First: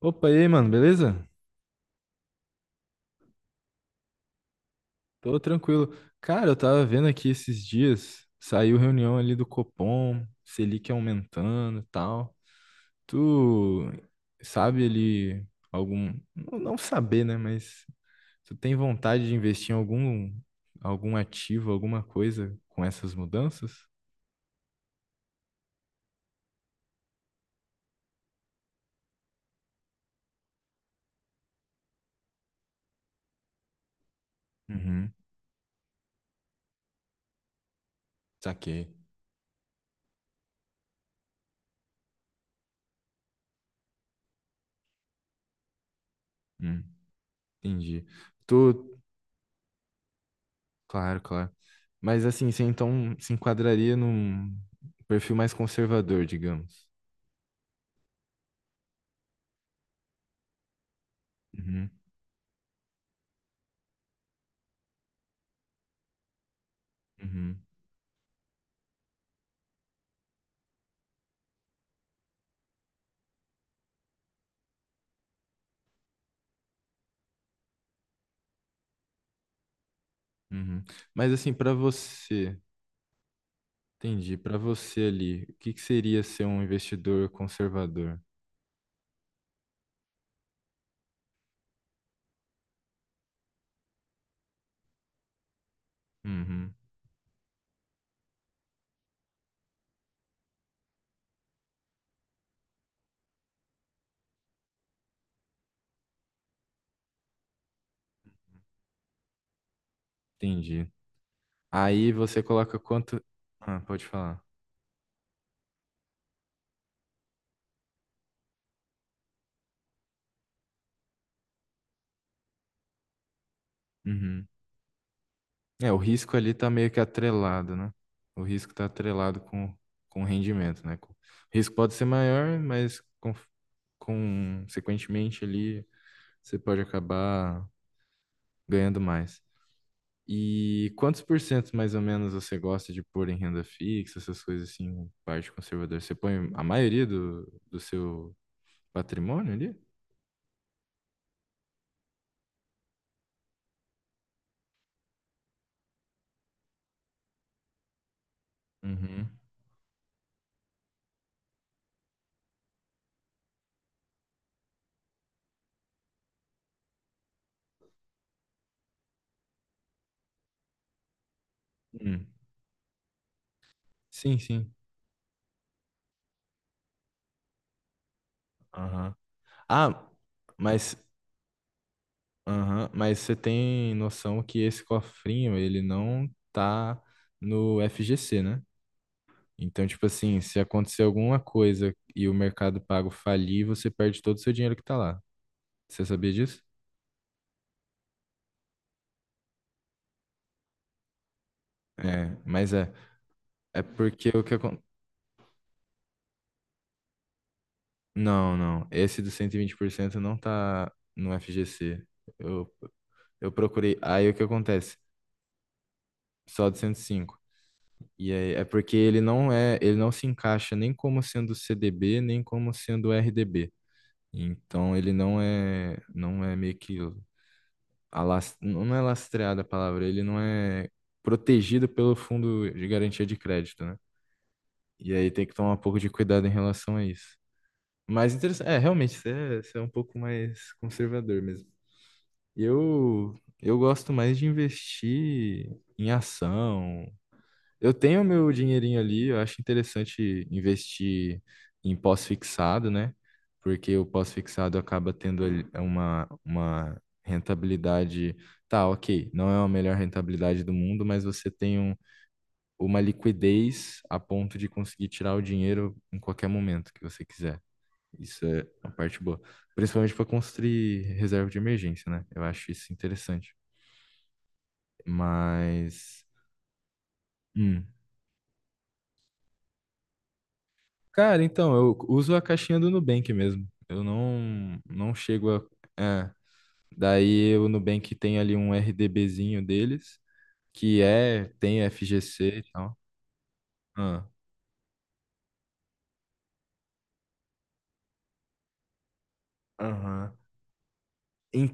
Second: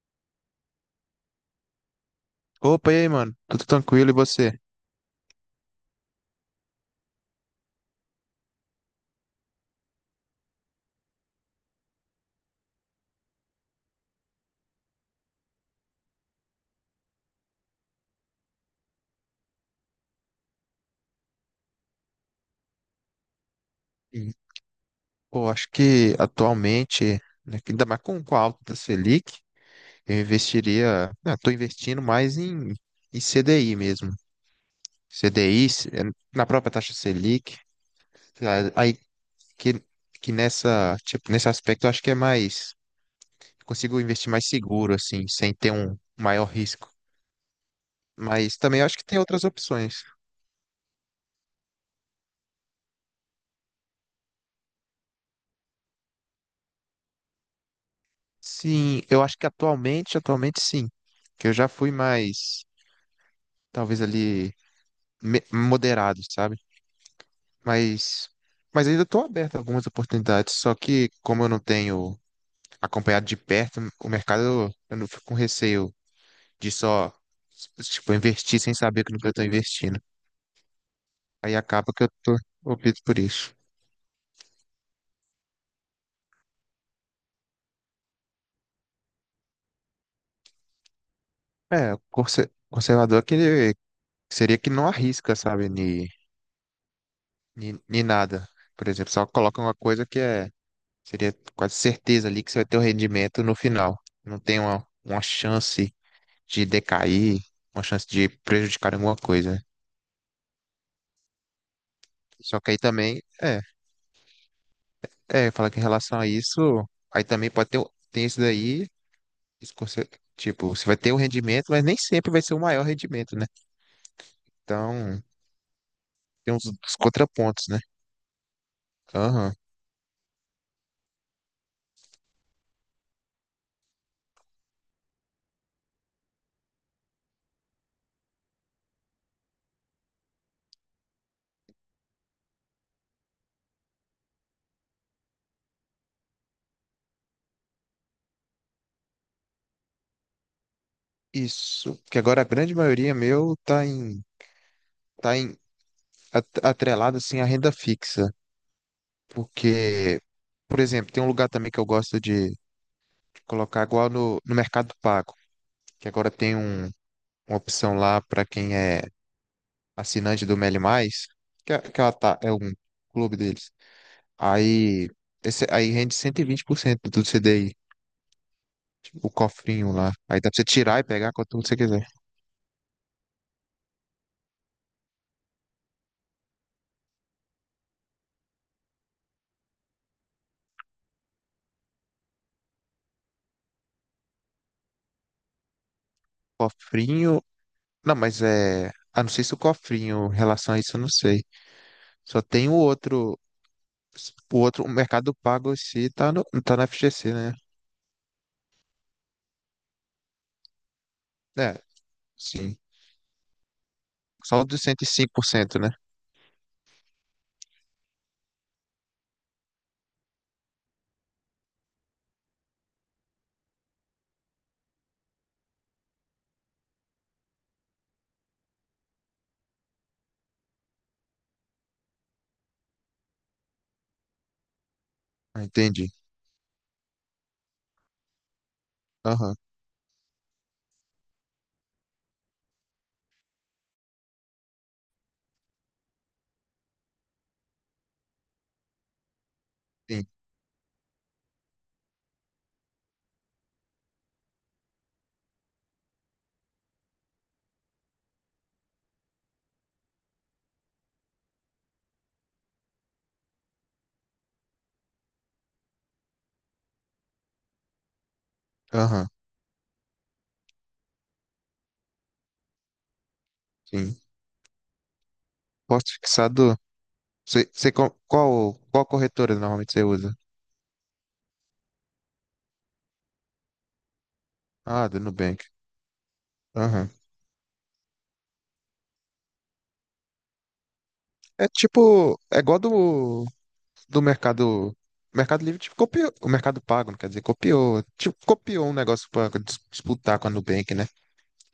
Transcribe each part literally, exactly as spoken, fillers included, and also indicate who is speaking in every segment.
Speaker 1: Opa, e aí, mano, beleza?
Speaker 2: Opa, e aí, mano? Tudo tranquilo e você?
Speaker 1: Tô tranquilo. Cara, eu tava vendo aqui esses dias, saiu reunião ali do Copom, Selic aumentando e tal. Tu sabe ali algum. Não não saber, né? Mas tu tem vontade de investir em algum, algum ativo, alguma coisa com essas mudanças?
Speaker 2: Sim. Pô, acho que atualmente, né, que ainda mais com, com a alta da Selic, eu investiria, estou investindo mais em, em C D I mesmo.
Speaker 1: Uhum,
Speaker 2: C D I, se- eh, na própria taxa Selic. A
Speaker 1: saquei.
Speaker 2: Aí que, que nessa, tipo, nesse aspecto eu acho que é mais, consigo investir mais seguro, assim, sem ter um maior
Speaker 1: Hum,
Speaker 2: risco.
Speaker 1: entendi.
Speaker 2: Mas também eu
Speaker 1: Tu.
Speaker 2: acho que tem outras opções.
Speaker 1: Claro, claro. Mas assim, você então se enquadraria num perfil mais conservador, digamos.
Speaker 2: Sim, eu acho que atualmente, atualmente sim, que eu já
Speaker 1: Uhum.
Speaker 2: fui mais, talvez ali, me- moderado, sabe?
Speaker 1: Uhum,
Speaker 2: Mas, mas ainda estou aberto a algumas oportunidades, só que como eu não tenho acompanhado de perto o mercado, eu, eu não fico com receio de só, tipo, investir sem saber o que eu estou investindo.
Speaker 1: uhum. Mas assim,
Speaker 2: Aí
Speaker 1: para
Speaker 2: acaba que eu tô,
Speaker 1: você,
Speaker 2: opto por isso.
Speaker 1: entendi, para você ali, o que que seria ser um investidor conservador?
Speaker 2: É, o conser- conservador é aquele que ele- seria que não arrisca, sabe, ni,
Speaker 1: Uhum,
Speaker 2: ni, ni nada. Por exemplo, só coloca uma coisa que é, seria quase certeza ali que você vai ter o rendimento no final. Não tem uma, uma chance de decair, uma chance de prejudicar alguma coisa.
Speaker 1: entendi. Aí você
Speaker 2: Só que
Speaker 1: coloca
Speaker 2: aí
Speaker 1: quanto...
Speaker 2: também, é,
Speaker 1: Ah, pode falar.
Speaker 2: é, fala que em relação a isso, aí também pode ter, o- tem isso daí, esse conser- tipo, você vai ter o rendimento, mas nem sempre vai ser o maior rendimento, né?
Speaker 1: Uhum.
Speaker 2: Então,
Speaker 1: É, o risco ali
Speaker 2: tem uns,
Speaker 1: tá meio
Speaker 2: uns
Speaker 1: que
Speaker 2: contrapontos,
Speaker 1: atrelado,
Speaker 2: né?
Speaker 1: né? O risco tá atrelado
Speaker 2: Aham.
Speaker 1: com, com o rendimento, né? O risco pode ser maior, mas con- consequentemente ali você pode acabar ganhando mais. E quantos por cento mais ou menos você gosta de pôr em renda fixa, essas coisas assim, parte conservadora? Você põe a maioria do, do seu patrimônio ali?
Speaker 2: Isso. Porque agora a grande maioria meu tá em, tá em at- atrelado assim à renda fixa.
Speaker 1: Uhum.
Speaker 2: Porque, por exemplo, tem um lugar também que eu gosto de colocar igual no, no Mercado Pago, que agora tem um, uma opção lá para quem é assinante do Meli Mais, que, é- que ela
Speaker 1: Hum.
Speaker 2: tá, é um clube deles.
Speaker 1: Sim, sim.
Speaker 2: Aí, esse, aí rende cento e vinte por cento do C D I,
Speaker 1: Aham.
Speaker 2: o cofrinho
Speaker 1: Ah,
Speaker 2: lá. Aí dá pra você
Speaker 1: mas,
Speaker 2: tirar e pegar quanto você quiser.
Speaker 1: aham, mas você tem noção que esse cofrinho, ele não tá no F G C, né? Então, tipo assim, se acontecer alguma coisa e o Mercado Pago falir, você perde todo o seu dinheiro que tá lá. Você sabia disso?
Speaker 2: Cofrinho. Não, mas é. Ah, não sei se o cofrinho, em relação a isso, eu não sei.
Speaker 1: É,
Speaker 2: Só tem
Speaker 1: mas
Speaker 2: o
Speaker 1: é.
Speaker 2: outro.
Speaker 1: É porque o que
Speaker 2: O
Speaker 1: acontece.
Speaker 2: outro, o Mercado Pago em si tá no, tá na F G C, né?
Speaker 1: Não, não. Esse do cento e vinte por cento não tá no
Speaker 2: É,
Speaker 1: F G C. Eu,
Speaker 2: sim.
Speaker 1: eu procurei. Aí o que
Speaker 2: Só o dos
Speaker 1: acontece?
Speaker 2: cento e cinco por cento, né?
Speaker 1: Só do cento e cinco. E aí é porque ele não é, ele não se encaixa nem como sendo C D B, nem como sendo R D B. Então ele não é, não é meio que alas- não é lastreado a palavra, ele não é protegido pelo fundo de garantia de crédito, né? E aí tem que
Speaker 2: Ah,
Speaker 1: tomar um pouco de
Speaker 2: entendi.
Speaker 1: cuidado em relação a isso. Mas interessante, é, realmente, você
Speaker 2: Aham,
Speaker 1: é, você é um pouco mais conservador mesmo. Eu, eu gosto mais de investir em ação. Eu tenho meu dinheirinho ali, eu acho
Speaker 2: sim.
Speaker 1: interessante investir em pós-fixado, né? Porque o pós-fixado acaba tendo ali uma, uma rentabilidade. Tá, ok, não é a melhor rentabilidade do mundo, mas você tem um- uma liquidez a ponto de conseguir tirar o dinheiro em qualquer momento que você quiser. Isso é uma parte
Speaker 2: Aham,
Speaker 1: boa. Principalmente para construir reserva de emergência, né? Eu acho isso interessante.
Speaker 2: sim. Posto
Speaker 1: Mas.
Speaker 2: fixado. Você,
Speaker 1: Hum.
Speaker 2: você, co- qual, qual corretora normalmente você usa?
Speaker 1: Cara, então, eu uso a caixinha do Nubank mesmo. Eu não,
Speaker 2: Ah,
Speaker 1: não
Speaker 2: do
Speaker 1: chego a.
Speaker 2: Nubank.
Speaker 1: É.
Speaker 2: Aham.
Speaker 1: Daí o Nubank tem ali um R D B zinho deles, que é,
Speaker 2: É
Speaker 1: tem
Speaker 2: tipo. É
Speaker 1: F G C e
Speaker 2: igual
Speaker 1: tal.
Speaker 2: do, do
Speaker 1: Ah,
Speaker 2: Mercado. O Mercado Livre tipo, copiou. O Mercado Pago, não quer dizer, copiou. Tipo, copiou um negócio pra dis-
Speaker 1: aham.
Speaker 2: disputar com a Nubank, né?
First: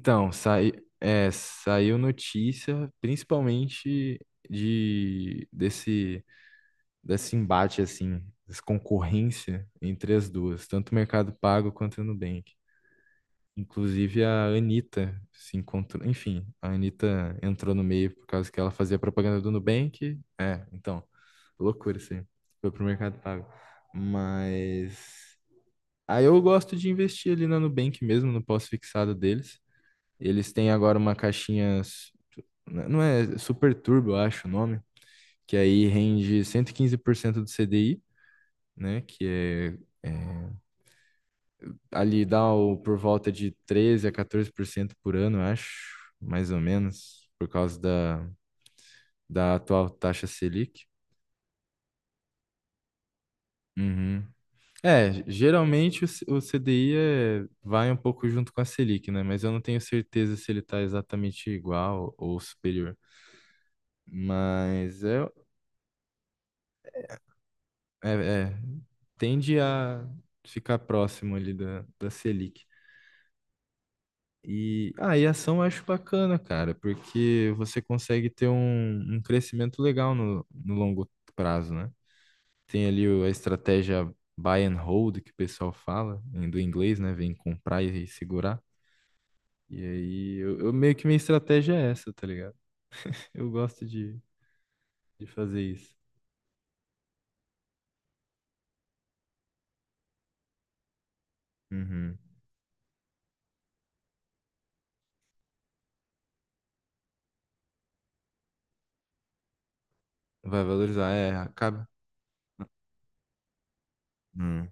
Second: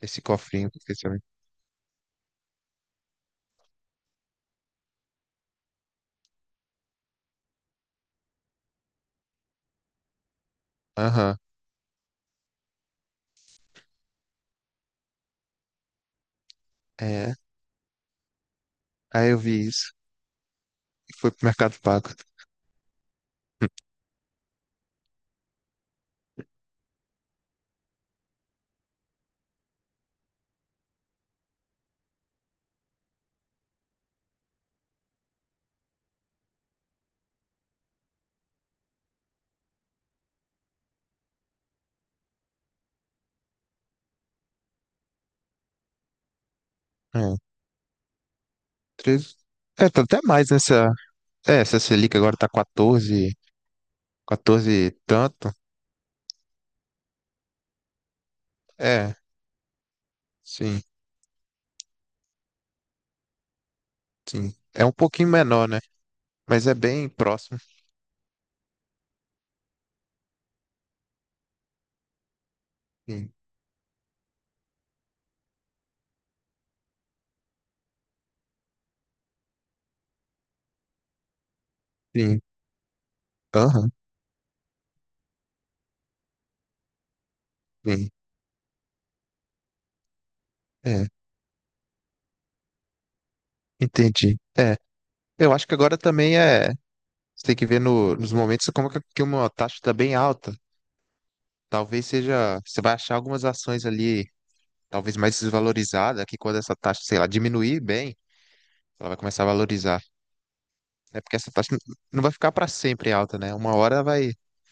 Speaker 2: Esse cofrinho
Speaker 1: sai,
Speaker 2: que vocês sabem.
Speaker 1: é, saiu notícia, principalmente de desse, desse embate, assim, dessa concorrência entre as duas, tanto o Mercado
Speaker 2: Aham.
Speaker 1: Pago quanto o Nubank. Inclusive a Anitta se encontrou. Enfim, a
Speaker 2: É.
Speaker 1: Anitta entrou no meio por causa que ela fazia
Speaker 2: Aí
Speaker 1: propaganda
Speaker 2: eu
Speaker 1: do
Speaker 2: vi isso
Speaker 1: Nubank. É, então,
Speaker 2: e fui pro Mercado
Speaker 1: loucura
Speaker 2: Pago.
Speaker 1: isso aí. Foi pro Mercado Pago. Mas. Aí eu gosto de investir ali na Nubank mesmo, no pós-fixado deles. Eles têm agora uma caixinha. s- Não é Super Turbo, eu acho o nome. Que aí rende cento e quinze por cento do C D I, né? Que é ali dá o, por volta de treze a quatorze por cento por cento por ano, eu acho, mais ou menos,
Speaker 2: Hum. É,
Speaker 1: por causa da,
Speaker 2: treze.
Speaker 1: da atual
Speaker 2: É, tá até
Speaker 1: taxa
Speaker 2: mais
Speaker 1: Selic.
Speaker 2: nessa. É, essa Selic agora tá quatorze,
Speaker 1: Uhum.
Speaker 2: quatorze e
Speaker 1: É,
Speaker 2: tanto.
Speaker 1: geralmente o, C- o C D I é- vai um pouco junto com a Selic,
Speaker 2: É,
Speaker 1: né? Mas eu não tenho certeza se ele
Speaker 2: sim,
Speaker 1: está exatamente igual ou superior.
Speaker 2: sim. É um
Speaker 1: Mas é,
Speaker 2: pouquinho menor, né? Mas é bem próximo.
Speaker 1: é, é, tende a ficar próximo ali da, da Selic.
Speaker 2: Sim,
Speaker 1: E, ah, e ação eu acho bacana, cara, porque você consegue ter um, um crescimento legal no, no longo prazo, né?
Speaker 2: sim.
Speaker 1: Tem ali o- a
Speaker 2: Aham,
Speaker 1: estratégia buy and hold, que o pessoal fala, em- do inglês, né? Vem comprar e
Speaker 2: sim.
Speaker 1: segurar. E aí, eu, eu meio que
Speaker 2: É,
Speaker 1: minha estratégia é essa, tá ligado? Eu gosto de,
Speaker 2: entendi. É,
Speaker 1: de
Speaker 2: eu
Speaker 1: fazer
Speaker 2: acho que
Speaker 1: isso.
Speaker 2: agora também é. Você tem que ver no- nos momentos como que, que uma taxa está bem alta. Talvez
Speaker 1: Uhum.
Speaker 2: seja. Você vai achar algumas ações ali, talvez mais desvalorizadas que quando essa taxa, sei lá, diminuir bem, ela vai começar a valorizar.
Speaker 1: Vai valorizar,
Speaker 2: É
Speaker 1: é,
Speaker 2: porque essa taxa
Speaker 1: acaba.
Speaker 2: n- não vai ficar para sempre alta, né? Uma hora vai.
Speaker 1: Hum.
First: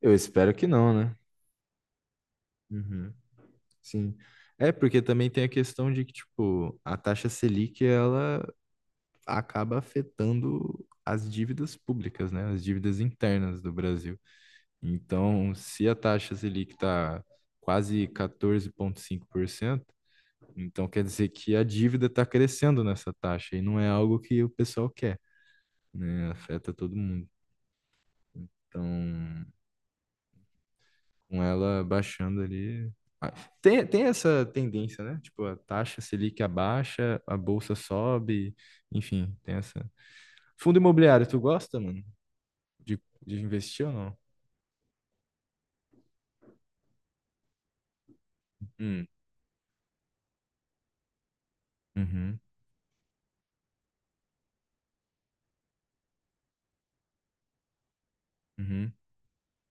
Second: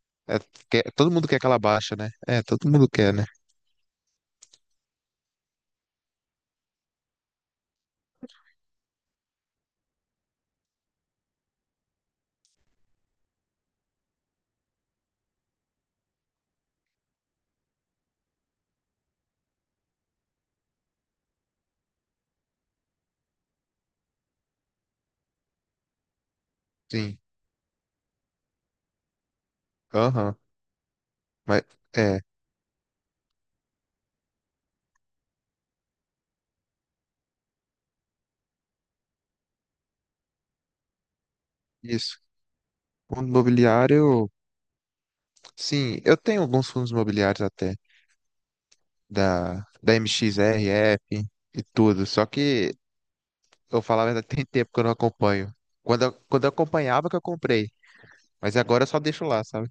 Speaker 1: Eu
Speaker 2: É,
Speaker 1: espero que
Speaker 2: quer-
Speaker 1: não,
Speaker 2: todo
Speaker 1: né?
Speaker 2: mundo quer que ela baixa, né? É, todo mundo
Speaker 1: Uhum.
Speaker 2: quer, né?
Speaker 1: Sim. É, porque também tem a questão de que, tipo, a taxa Selic, ela acaba afetando as dívidas públicas, né? As dívidas internas do Brasil. Então, se a taxa Selic está quase quatorze vírgula cinco por cento, então quer dizer que a dívida está crescendo nessa taxa e não é algo que o pessoal quer, né? Afeta todo
Speaker 2: Sim.
Speaker 1: mundo. Então,
Speaker 2: Aham.
Speaker 1: com
Speaker 2: Mas.
Speaker 1: ela
Speaker 2: É.
Speaker 1: baixando ali. Ah, tem, tem essa tendência, né? Tipo, a taxa Selic abaixa, a bolsa sobe, enfim, tem essa. Fundo imobiliário, tu gosta, mano?
Speaker 2: Isso.
Speaker 1: De,
Speaker 2: Fundo
Speaker 1: de investir ou não?
Speaker 2: imobiliário, sim, eu tenho alguns fundos imobiliários até,
Speaker 1: Hum,
Speaker 2: da, da M X R F e tudo, só
Speaker 1: uhum,
Speaker 2: que eu falo a verdade, tem tempo que eu não acompanho. Quando eu, quando eu acompanhava que eu comprei, mas agora eu
Speaker 1: uhum.
Speaker 2: só deixo lá, sabe?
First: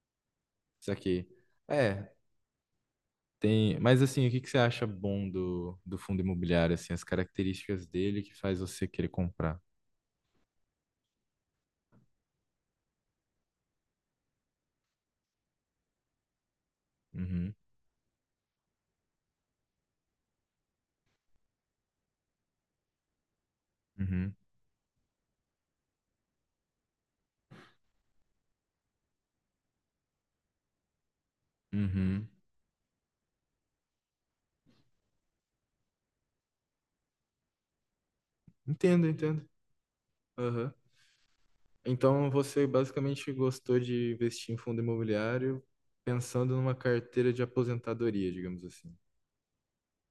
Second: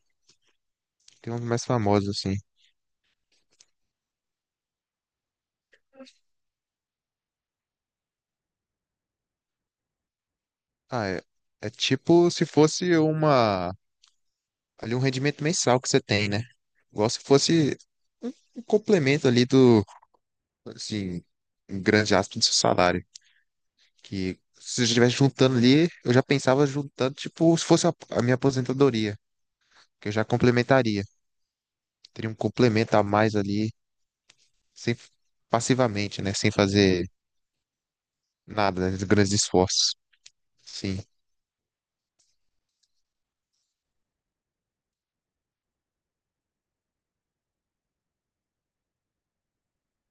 Speaker 1: Isso aqui.
Speaker 2: Tem uns mais famosos
Speaker 1: É,
Speaker 2: assim.
Speaker 1: tem. Mas assim, o que que você acha bom do, do fundo imobiliário, assim, as características dele que faz você querer comprar?
Speaker 2: Ah, é, é tipo se fosse uma, ali um rendimento mensal que você tem, né? Igual se
Speaker 1: Uhum,
Speaker 2: fosse um complemento ali do, assim, em grande aspas do seu salário.
Speaker 1: uhum,
Speaker 2: Que se eu estivesse juntando ali, eu já pensava juntando, tipo, se fosse a, a minha aposentadoria, que eu já complementaria.
Speaker 1: uhum.
Speaker 2: Teria um complemento a mais ali, sem, passivamente, né? Sem fazer nada, né,
Speaker 1: Entendo,
Speaker 2: de grandes
Speaker 1: entendo.
Speaker 2: esforços.
Speaker 1: Aham.
Speaker 2: Sim.
Speaker 1: Então você basicamente gostou de investir em fundo imobiliário pensando numa carteira de aposentadoria, digamos assim.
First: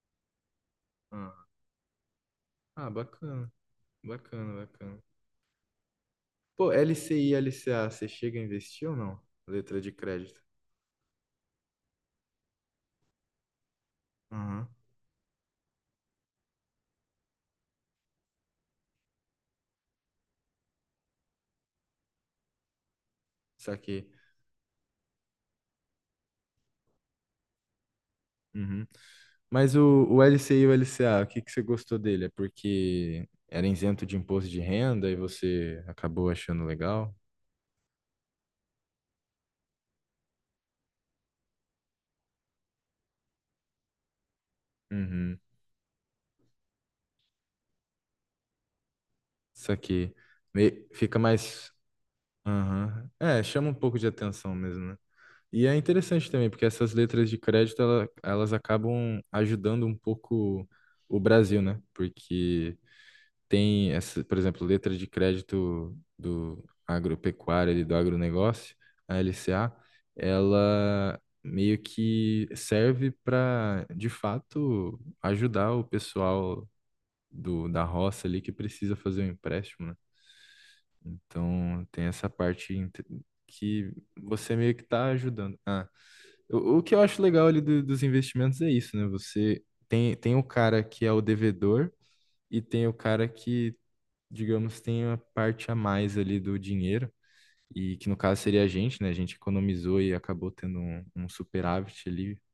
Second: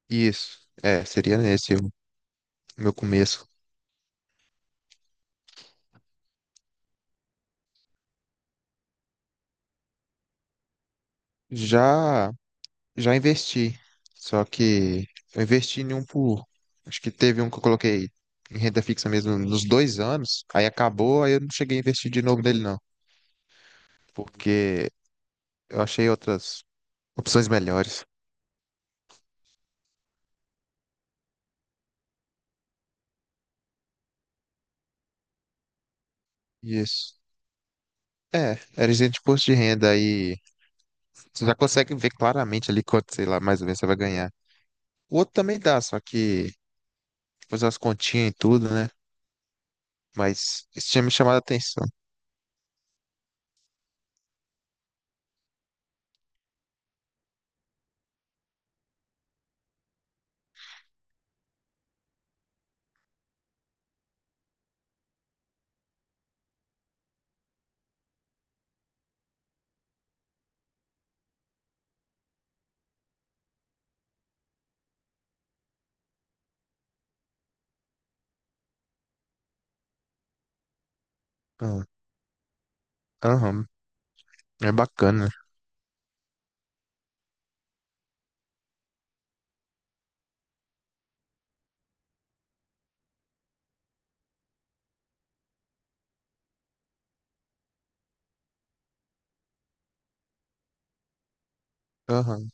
Speaker 2: Isso. É, seria
Speaker 1: Ah,
Speaker 2: nesse o
Speaker 1: ah,
Speaker 2: meu começo.
Speaker 1: bacana, bacana, bacana. Pô, L C I e L C A, você chega a investir ou não? Letra de crédito.
Speaker 2: Já, já investi. Só
Speaker 1: Aham.
Speaker 2: que eu investi em um por. Acho que teve um que eu coloquei em renda fixa mesmo nos dois anos. Aí acabou, aí eu não cheguei a investir de novo nele, não.
Speaker 1: Saquei.
Speaker 2: Porque eu achei outras opções melhores.
Speaker 1: Uhum. Mas o, o L C I e o L C A, o que que você gostou dele? É porque era isento de imposto de renda e você acabou achando
Speaker 2: Isso.
Speaker 1: legal?
Speaker 2: É, era isento de imposto de renda aí. Você já consegue ver claramente ali quanto, sei lá, mais ou menos você vai ganhar. O outro
Speaker 1: Uhum.
Speaker 2: também dá, só que fazer as continhas e tudo, né?
Speaker 1: Isso aqui.
Speaker 2: Mas
Speaker 1: Me-
Speaker 2: isso tinha me
Speaker 1: fica
Speaker 2: chamado a
Speaker 1: mais.
Speaker 2: atenção.
Speaker 1: Aham. É, chama um pouco de atenção mesmo, né? E é interessante também, porque essas letras de crédito, ela- elas acabam ajudando um pouco o Brasil, né? Porque tem essa, por exemplo, letra de crédito do agropecuário ali do agronegócio, a L C A, ela meio que serve para, de fato, ajudar o pessoal do, da roça ali que precisa fazer um empréstimo, né? Então,
Speaker 2: Ah,
Speaker 1: tem essa parte inte-
Speaker 2: aham,
Speaker 1: que você
Speaker 2: é
Speaker 1: meio que está
Speaker 2: bacana.
Speaker 1: ajudando. Ah, o, o que eu acho legal ali do- dos investimentos é isso, né? Você tem, tem o cara que é o devedor e tem o cara que digamos, tem a parte a mais ali do dinheiro, e que no caso seria a gente, né? A gente economizou e acabou tendo um, um superávit ali,
Speaker 2: Aham,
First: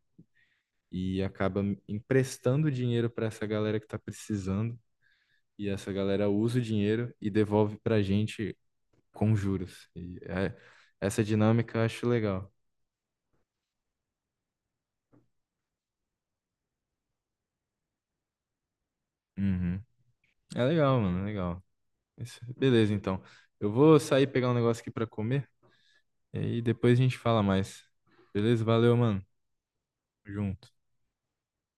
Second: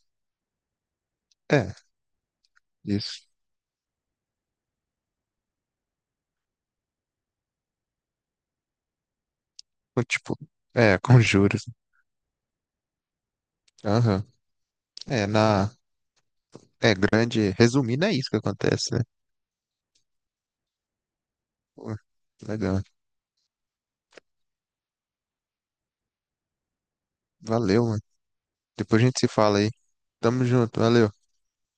Speaker 1: e acaba
Speaker 2: é,
Speaker 1: emprestando dinheiro para
Speaker 2: isso.
Speaker 1: essa galera que está precisando, e essa galera usa o dinheiro e devolve para a gente com juros.
Speaker 2: Então,
Speaker 1: E
Speaker 2: tipo,
Speaker 1: é-
Speaker 2: é, com
Speaker 1: essa
Speaker 2: juros.
Speaker 1: dinâmica eu acho legal.
Speaker 2: Aham, é, na. É grande. Resumindo, é isso que acontece, né?
Speaker 1: Uhum. É legal, mano, é legal.
Speaker 2: Pô,
Speaker 1: Isso-
Speaker 2: legal.
Speaker 1: Beleza, então. Eu vou sair pegar um negócio aqui para comer, e aí depois a gente fala mais.
Speaker 2: Valeu, mano.
Speaker 1: Beleza? Valeu,
Speaker 2: Depois a gente
Speaker 1: mano.
Speaker 2: se fala aí.
Speaker 1: Tamo
Speaker 2: Tamo
Speaker 1: junto.
Speaker 2: junto, valeu.